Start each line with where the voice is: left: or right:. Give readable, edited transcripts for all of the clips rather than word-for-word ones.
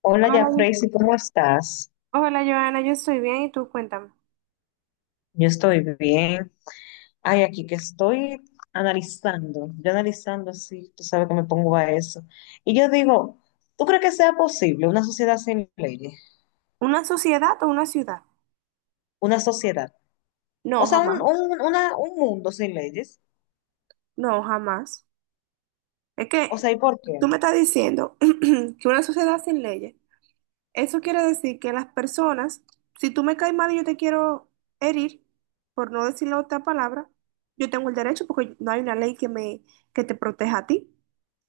left: Hola, ya
right: Hola,
left: Freysi, ¿cómo estás?
right: Joana, yo estoy bien y tú cuéntame.
left: Yo estoy bien. Ay, aquí que estoy analizando, yo analizando así, tú sabes que me pongo a eso. Y yo digo, ¿tú crees que sea posible una sociedad sin leyes?
right: ¿Una sociedad o una ciudad?
left: Una sociedad. O
right: No,
left: sea, un,
right: jamás.
left: un- una- un mundo sin leyes.
right: No, jamás. Es que
left: O sea, ¿y por
right: tú
left: qué?
right: me estás diciendo que una sociedad sin leyes, eso quiere decir que las personas, si tú me caes mal y yo te quiero herir, por no decir la otra palabra, yo tengo el derecho porque no hay una ley que me, que te proteja a ti,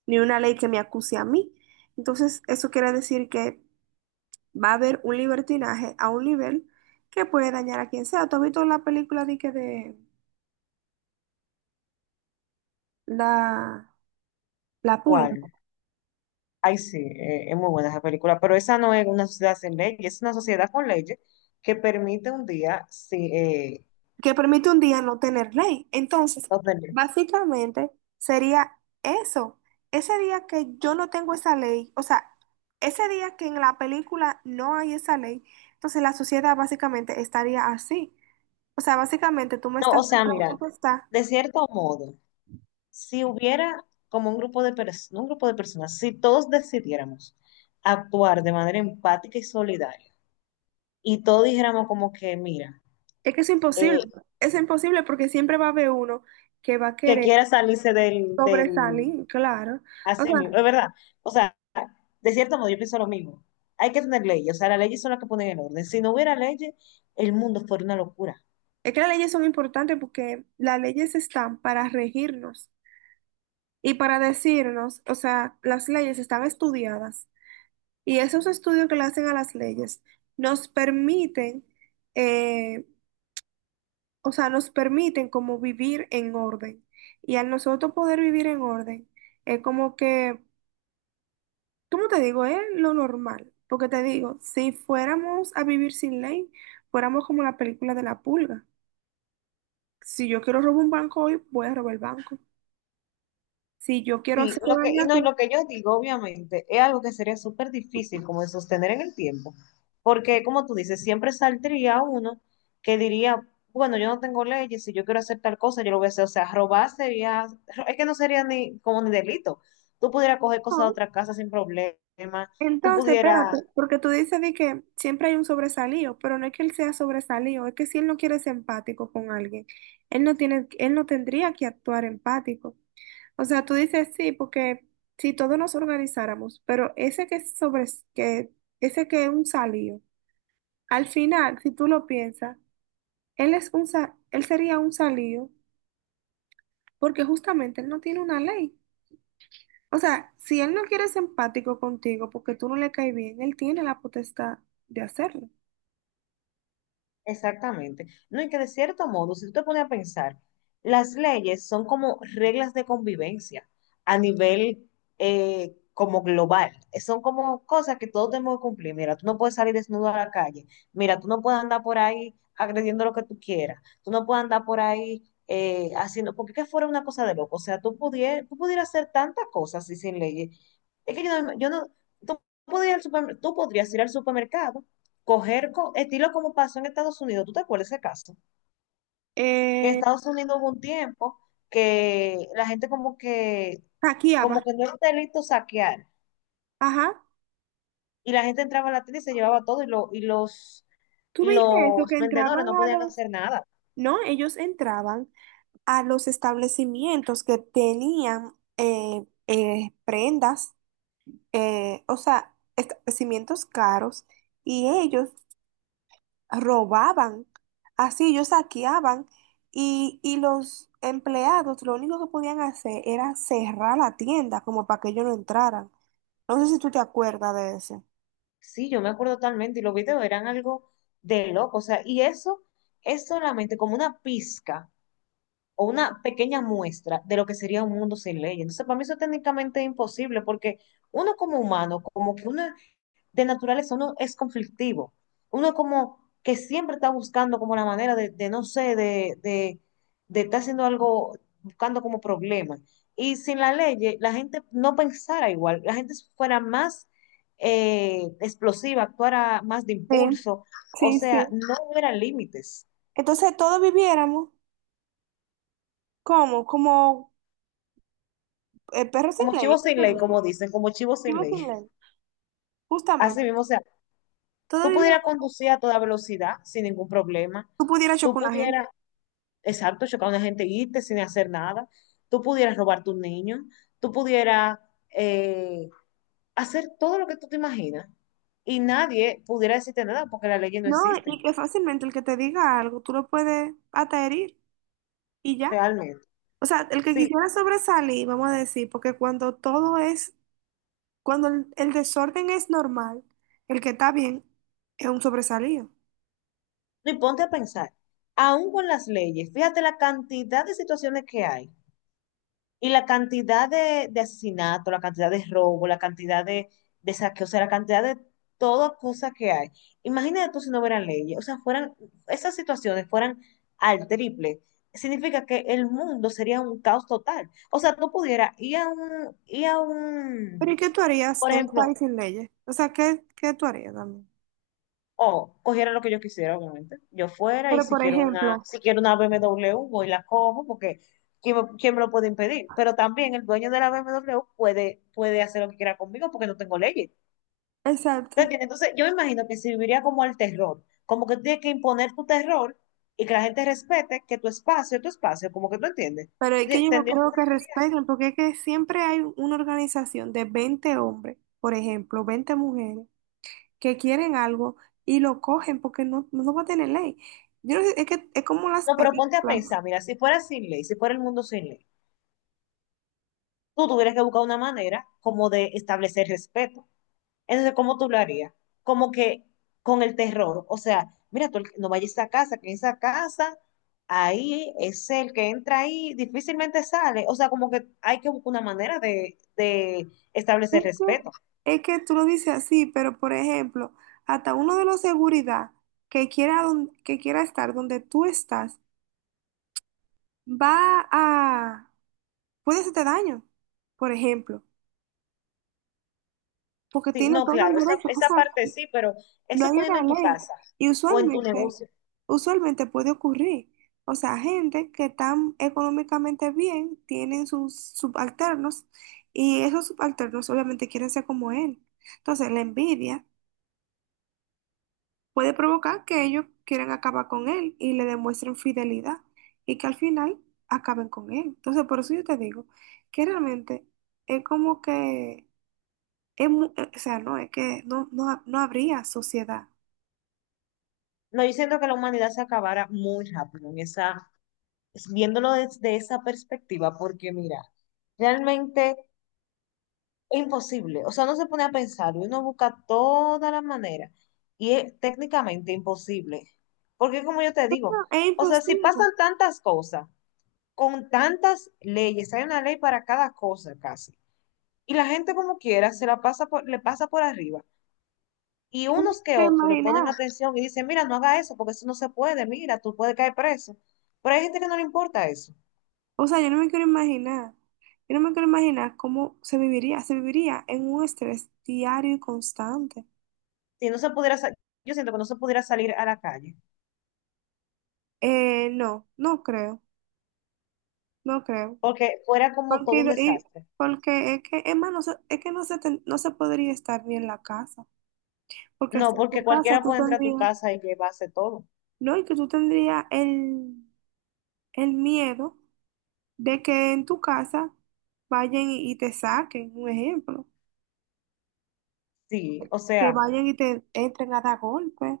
right: ni una ley que me acuse a mí. Entonces, eso quiere decir que va a haber un libertinaje a un nivel que puede dañar a quien sea. ¿Tú has visto la película de, que la, la pulga?
left: ¿Cuál? Ay, sí, es muy buena esa película, pero esa no es una sociedad sin leyes, es una sociedad con leyes que permite un día, sí,
right: Que permite un día no tener ley. Entonces,
left: no tener-
right: básicamente sería eso. Ese día que yo no tengo esa ley, o sea, ese día que en la película no hay esa ley, entonces la sociedad básicamente estaría así. O sea, básicamente tú me
left: No,
right: estás
left: o
right: dando
left: sea,
right: la
left: mira,
right: potestad.
left: de cierto modo. Si hubiera como un grupo de personas, un grupo de personas, si todos decidiéramos actuar de manera empática y solidaria, y todos dijéramos como que, mira,
right: Es que es imposible.
left: eh,
right: Es imposible porque siempre va a haber uno que va a
left: que
right: querer.
left: quiera salirse del,
right: Sobresalir, claro. O
left: así
right: sea,
left: mismo, es verdad. O sea, de cierto modo yo pienso lo mismo. Hay que tener leyes, o sea, las leyes son las que ponen el orden. Si no hubiera leyes, el mundo fuera una locura.
right: es que las leyes son importantes porque las leyes están para regirnos y para decirnos, o sea, las leyes están estudiadas y esos estudios que le hacen a las leyes nos permiten, eh, o sea, nos permiten como vivir en orden. Y al nosotros poder vivir en orden, es como que, ¿cómo te digo? Es lo normal. Porque te digo, si fuéramos a vivir sin ley, fuéramos como la película de la pulga. Si yo quiero robar un banco hoy, voy a robar el banco. Si yo quiero
left: Sí,
right: hacerte
left: lo que,
right: daño
left: y
right: a
left: no, y
right: ti,
left: lo que yo digo, obviamente, es algo que sería súper difícil como de sostener en el tiempo, porque como tú dices, siempre saldría uno que diría, bueno, yo no tengo leyes, si yo quiero hacer tal cosa, yo lo voy a hacer, o sea, robar sería, es que no sería ni como ni delito, tú pudieras coger cosas de
right: no.
left: otra casa sin problema, tú
right: Entonces, espérate,
left: pudieras
right: porque tú dices de que siempre hay un sobresalido, pero no es que él sea sobresalido, es que si él no quiere ser empático con alguien, él no tendría que actuar empático. O sea, tú dices sí, porque si todos nos organizáramos, pero que, ese que es un salido, al final, si tú lo piensas, él sería un salido porque justamente él no tiene una ley. O sea, si él no quiere ser empático contigo porque tú no le caes bien, él tiene la potestad de hacerlo.
left: Exactamente. No, y que de cierto modo, si tú te pones a pensar, las leyes son como reglas de convivencia a nivel como global. Son como cosas que todos tenemos que cumplir. Mira, tú no puedes salir desnudo a la calle. Mira, tú no puedes andar por ahí agrediendo lo que tú quieras. Tú no puedes andar por ahí haciendo, porque que fuera una cosa de loco. O sea, tú pudieras hacer tantas cosas y sin leyes. Es que yo no, yo no- tú podrías, ir al tú podrías ir al supermercado coger estilo como pasó en Estados Unidos. ¿Tú te acuerdas de ese caso? En
right: Eh,
left: Estados Unidos hubo un tiempo que la gente como que,
right: Saqueaba.
left: como que no era un delito saquear.
right: Ajá.
left: Y la gente entraba a la tienda y se llevaba todo y, lo, y los,
right: ¿Tú
left: y
right: viste eso?
left: los
right: Que entraban
left: vendedores no
right: a
left: podían
right: los...
left: hacer nada.
right: No, ellos entraban a los establecimientos que tenían prendas, o sea, establecimientos caros, y ellos robaban, así ellos saqueaban y los empleados lo único que podían hacer era cerrar la tienda como para que ellos no entraran. No sé si tú te acuerdas de eso.
left: Sí, yo me acuerdo totalmente y los videos eran algo de loco. O sea, y eso es solamente como una pizca o una pequeña muestra de lo que sería un mundo sin ley. Entonces, para mí eso técnicamente es imposible porque uno como humano, como que uno de naturaleza, uno es conflictivo. Uno como que siempre está buscando como la manera de, no sé, de estar haciendo algo, buscando como problemas. Y sin la ley, la gente no pensara igual, la gente fuera más explosiva, actuara más de
right: Sí,
left: impulso, o
right: sí,
left: sea,
right: sí.
left: no hubiera límites.
right: Entonces todos viviéramos como, perros sin
left: Como
right: ley,
left: chivo
right: ¿qué
left: sin
right: se
left: ley,
right: dice?
left: como dicen, como chivo sin
right: Chivos
left: ley.
right: sin ley,
left: Así
right: justamente.
left: mismo, o sea,
right: Todos
left: tú
right: viviéramos,
left: pudieras
right: como
left: conducir a toda velocidad sin ningún problema,
right: si tú pudieras
left: tú
right: chocar una gente.
left: pudieras, exacto, chocar a una gente y irte sin hacer nada. Tú pudieras robar a tu niño, tú pudieras eh, hacer todo lo que tú te imaginas y nadie pudiera decirte nada porque las leyes no
right: No, y
left: existen,
right: que fácilmente el que te diga algo, tú lo puedes hasta herir y ya.
left: realmente.
right: O sea, el que
left: Sí,
right: quisiera sobresalir, vamos a decir, porque cuando todo es, cuando el desorden es normal, el que está bien es un sobresalido.
left: y ponte a pensar, aún con las leyes, fíjate la cantidad de situaciones que hay. Y la cantidad de asesinato, la cantidad de robo, la cantidad de saqueo, o sea, la cantidad de toda cosa que hay. Imagínate tú si no hubieran leyes, o sea, fueran, esas situaciones fueran al triple. Significa que el mundo sería un caos total. O sea, tú pudieras ir a un,
right: Pero ¿y qué tú harías
left: por
right: en un
left: ejemplo,
right: país sin leyes? O sea, qué tú harías también?
left: O cogiera lo que yo quisiera, obviamente. Yo fuera y
right: Pero
left: si
right: por
left: quiero una,
right: ejemplo,
left: si quiero una BMW, voy y la cojo porque ¿quién me lo puede impedir? Pero también el dueño de la BMW puede hacer lo que quiera conmigo porque no tengo leyes. ¿Te
right: exacto,
left: entiendes? Entonces, yo me imagino que serviría como el terror, como que tú tienes que imponer tu terror y que la gente respete que tu espacio es tu espacio, como que tú entiendes.
right: pero es que
left: Te-
right: yo
left: que
right: no
left: ir
right: creo que
left: así.
right: respeten, porque es que siempre hay una organización de 20 hombres, por ejemplo, 20 mujeres, que quieren algo y lo cogen porque no va a tener ley. Yo no sé, es que es como las
left: No, pero ponte a
right: películas.
left: pensar, mira, si fuera sin ley, si fuera el mundo sin ley, tú tuvieras que buscar una manera como de establecer respeto. Entonces, ¿cómo tú lo harías? Como que con el terror. O sea, mira, tú no vayas a esa casa, que en esa casa, ahí es el que entra ahí, difícilmente sale. O sea, como que hay que buscar una manera de establecer respeto.
right: Es que tú lo dices así, pero por ejemplo, hasta uno de los seguridad que quiera, que quiera estar donde tú estás, va a, puede hacerte daño, por ejemplo, porque
left: Sí,
right: tiene
left: no,
right: todo el
left: claro, esa,
right: derecho, o
left: esa
right: sea,
left: parte sí, pero
right: no hay
left: eso poniendo
right: una
left: en tu
right: ley.
left: casa
right: Y
left: o en tu
right: usualmente,
left: negocio.
right: usualmente puede ocurrir. O sea, gente que están económicamente bien, tienen sus subalternos, y esos subalternos obviamente quieren ser como él. Entonces, la envidia puede provocar que ellos quieran acabar con él y le demuestren fidelidad y que al final acaben con él. Entonces, por eso yo te digo que realmente es como que, o sea, no, es que no habría sociedad.
left: No, yo siento que la humanidad se acabara muy rápido en esa, viéndolo desde esa perspectiva, porque mira, realmente es imposible. O sea, uno se pone a pensar y uno busca todas las maneras. Y es técnicamente imposible. Porque como yo te
right: No,
left: digo,
right: es
left: o sea,
right: imposible,
left: si
right: yo
left: pasan tantas cosas, con tantas leyes, hay una ley para cada cosa casi. Y la gente como quiera se la pasa le pasa por arriba. Y
right: no me
left: unos que
right: quiero
left: otros le ponen
right: imaginar.
left: atención y dicen, mira, no haga eso porque eso no se puede, mira, tú puedes caer preso. Pero hay gente que no le importa eso.
right: O sea, yo no me quiero imaginar. Yo no me quiero imaginar cómo se viviría. Se viviría en un estrés diario y constante.
left: Si no se pudiera, yo siento que no se pudiera salir a la calle
right: No, no creo, no creo.
left: porque fuera como todo
right: Porque,
left: un
right: y-
left: desastre.
right: porque es que, es más, no se, es que no se, ten- no se podría estar bien en la casa. Porque
left: No,
right: hasta en
left: porque
right: tu casa
left: cualquiera
right: tú
left: puede entrar a tu
right: tendrías,
left: casa y llevarse todo.
right: no, y que tú tendrías el miedo de que en tu casa vayan y te saquen, un ejemplo.
left: Sí, o
right: Que
left: sea,
right: vayan y te entren a dar golpes.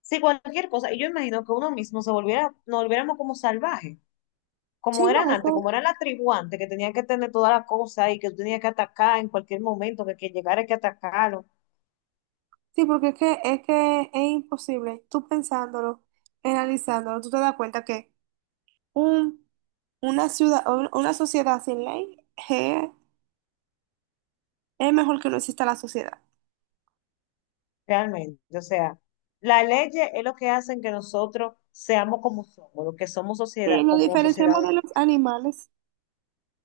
left: sí, cualquier cosa. Y yo imagino que uno mismo se volviera, nos volviéramos como salvajes,
right: Sí,
left: como eran
right: no,
left: antes, como
right: eso,
left: era la tribu antes, que tenían que tener toda la cosa y que tenía que atacar en cualquier momento, que quien llegara hay que atacarlo,
right: sí, porque es que, es que es imposible. Tú pensándolo, analizándolo, tú te das cuenta que un, una ciudad, una sociedad sin ley je, es mejor que no exista la sociedad.
left: realmente. O sea, las leyes es lo que hacen que nosotros seamos como somos, lo que somos
right: Sí,
left: sociedad,
right: nos
left: como sociedad
right: diferenciamos de los
left: hoy día.
right: animales.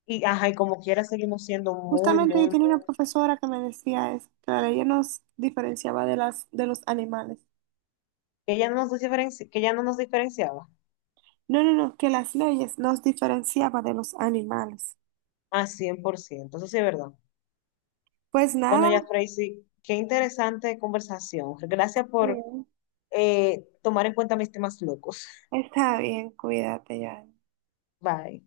left: Y, ajá, y como quiera seguimos siendo muy,
right: Justamente yo
left: muy,
right: tenía una
left: muy,
right: profesora que me decía eso, que la ley nos diferenciaba de de los animales.
left: que ya no nos diferenci- que ya no nos diferenciaba
right: No, no, no, que las leyes nos diferenciaba de los animales.
left: a cien por ciento. Eso sí es verdad.
right: Pues
left: Bueno,
right: nada,
left: ya, Tracy, qué interesante conversación. Gracias por
right: sí,
left: tomar en cuenta mis temas locos.
right: está bien, cuídate ya.
left: Bye.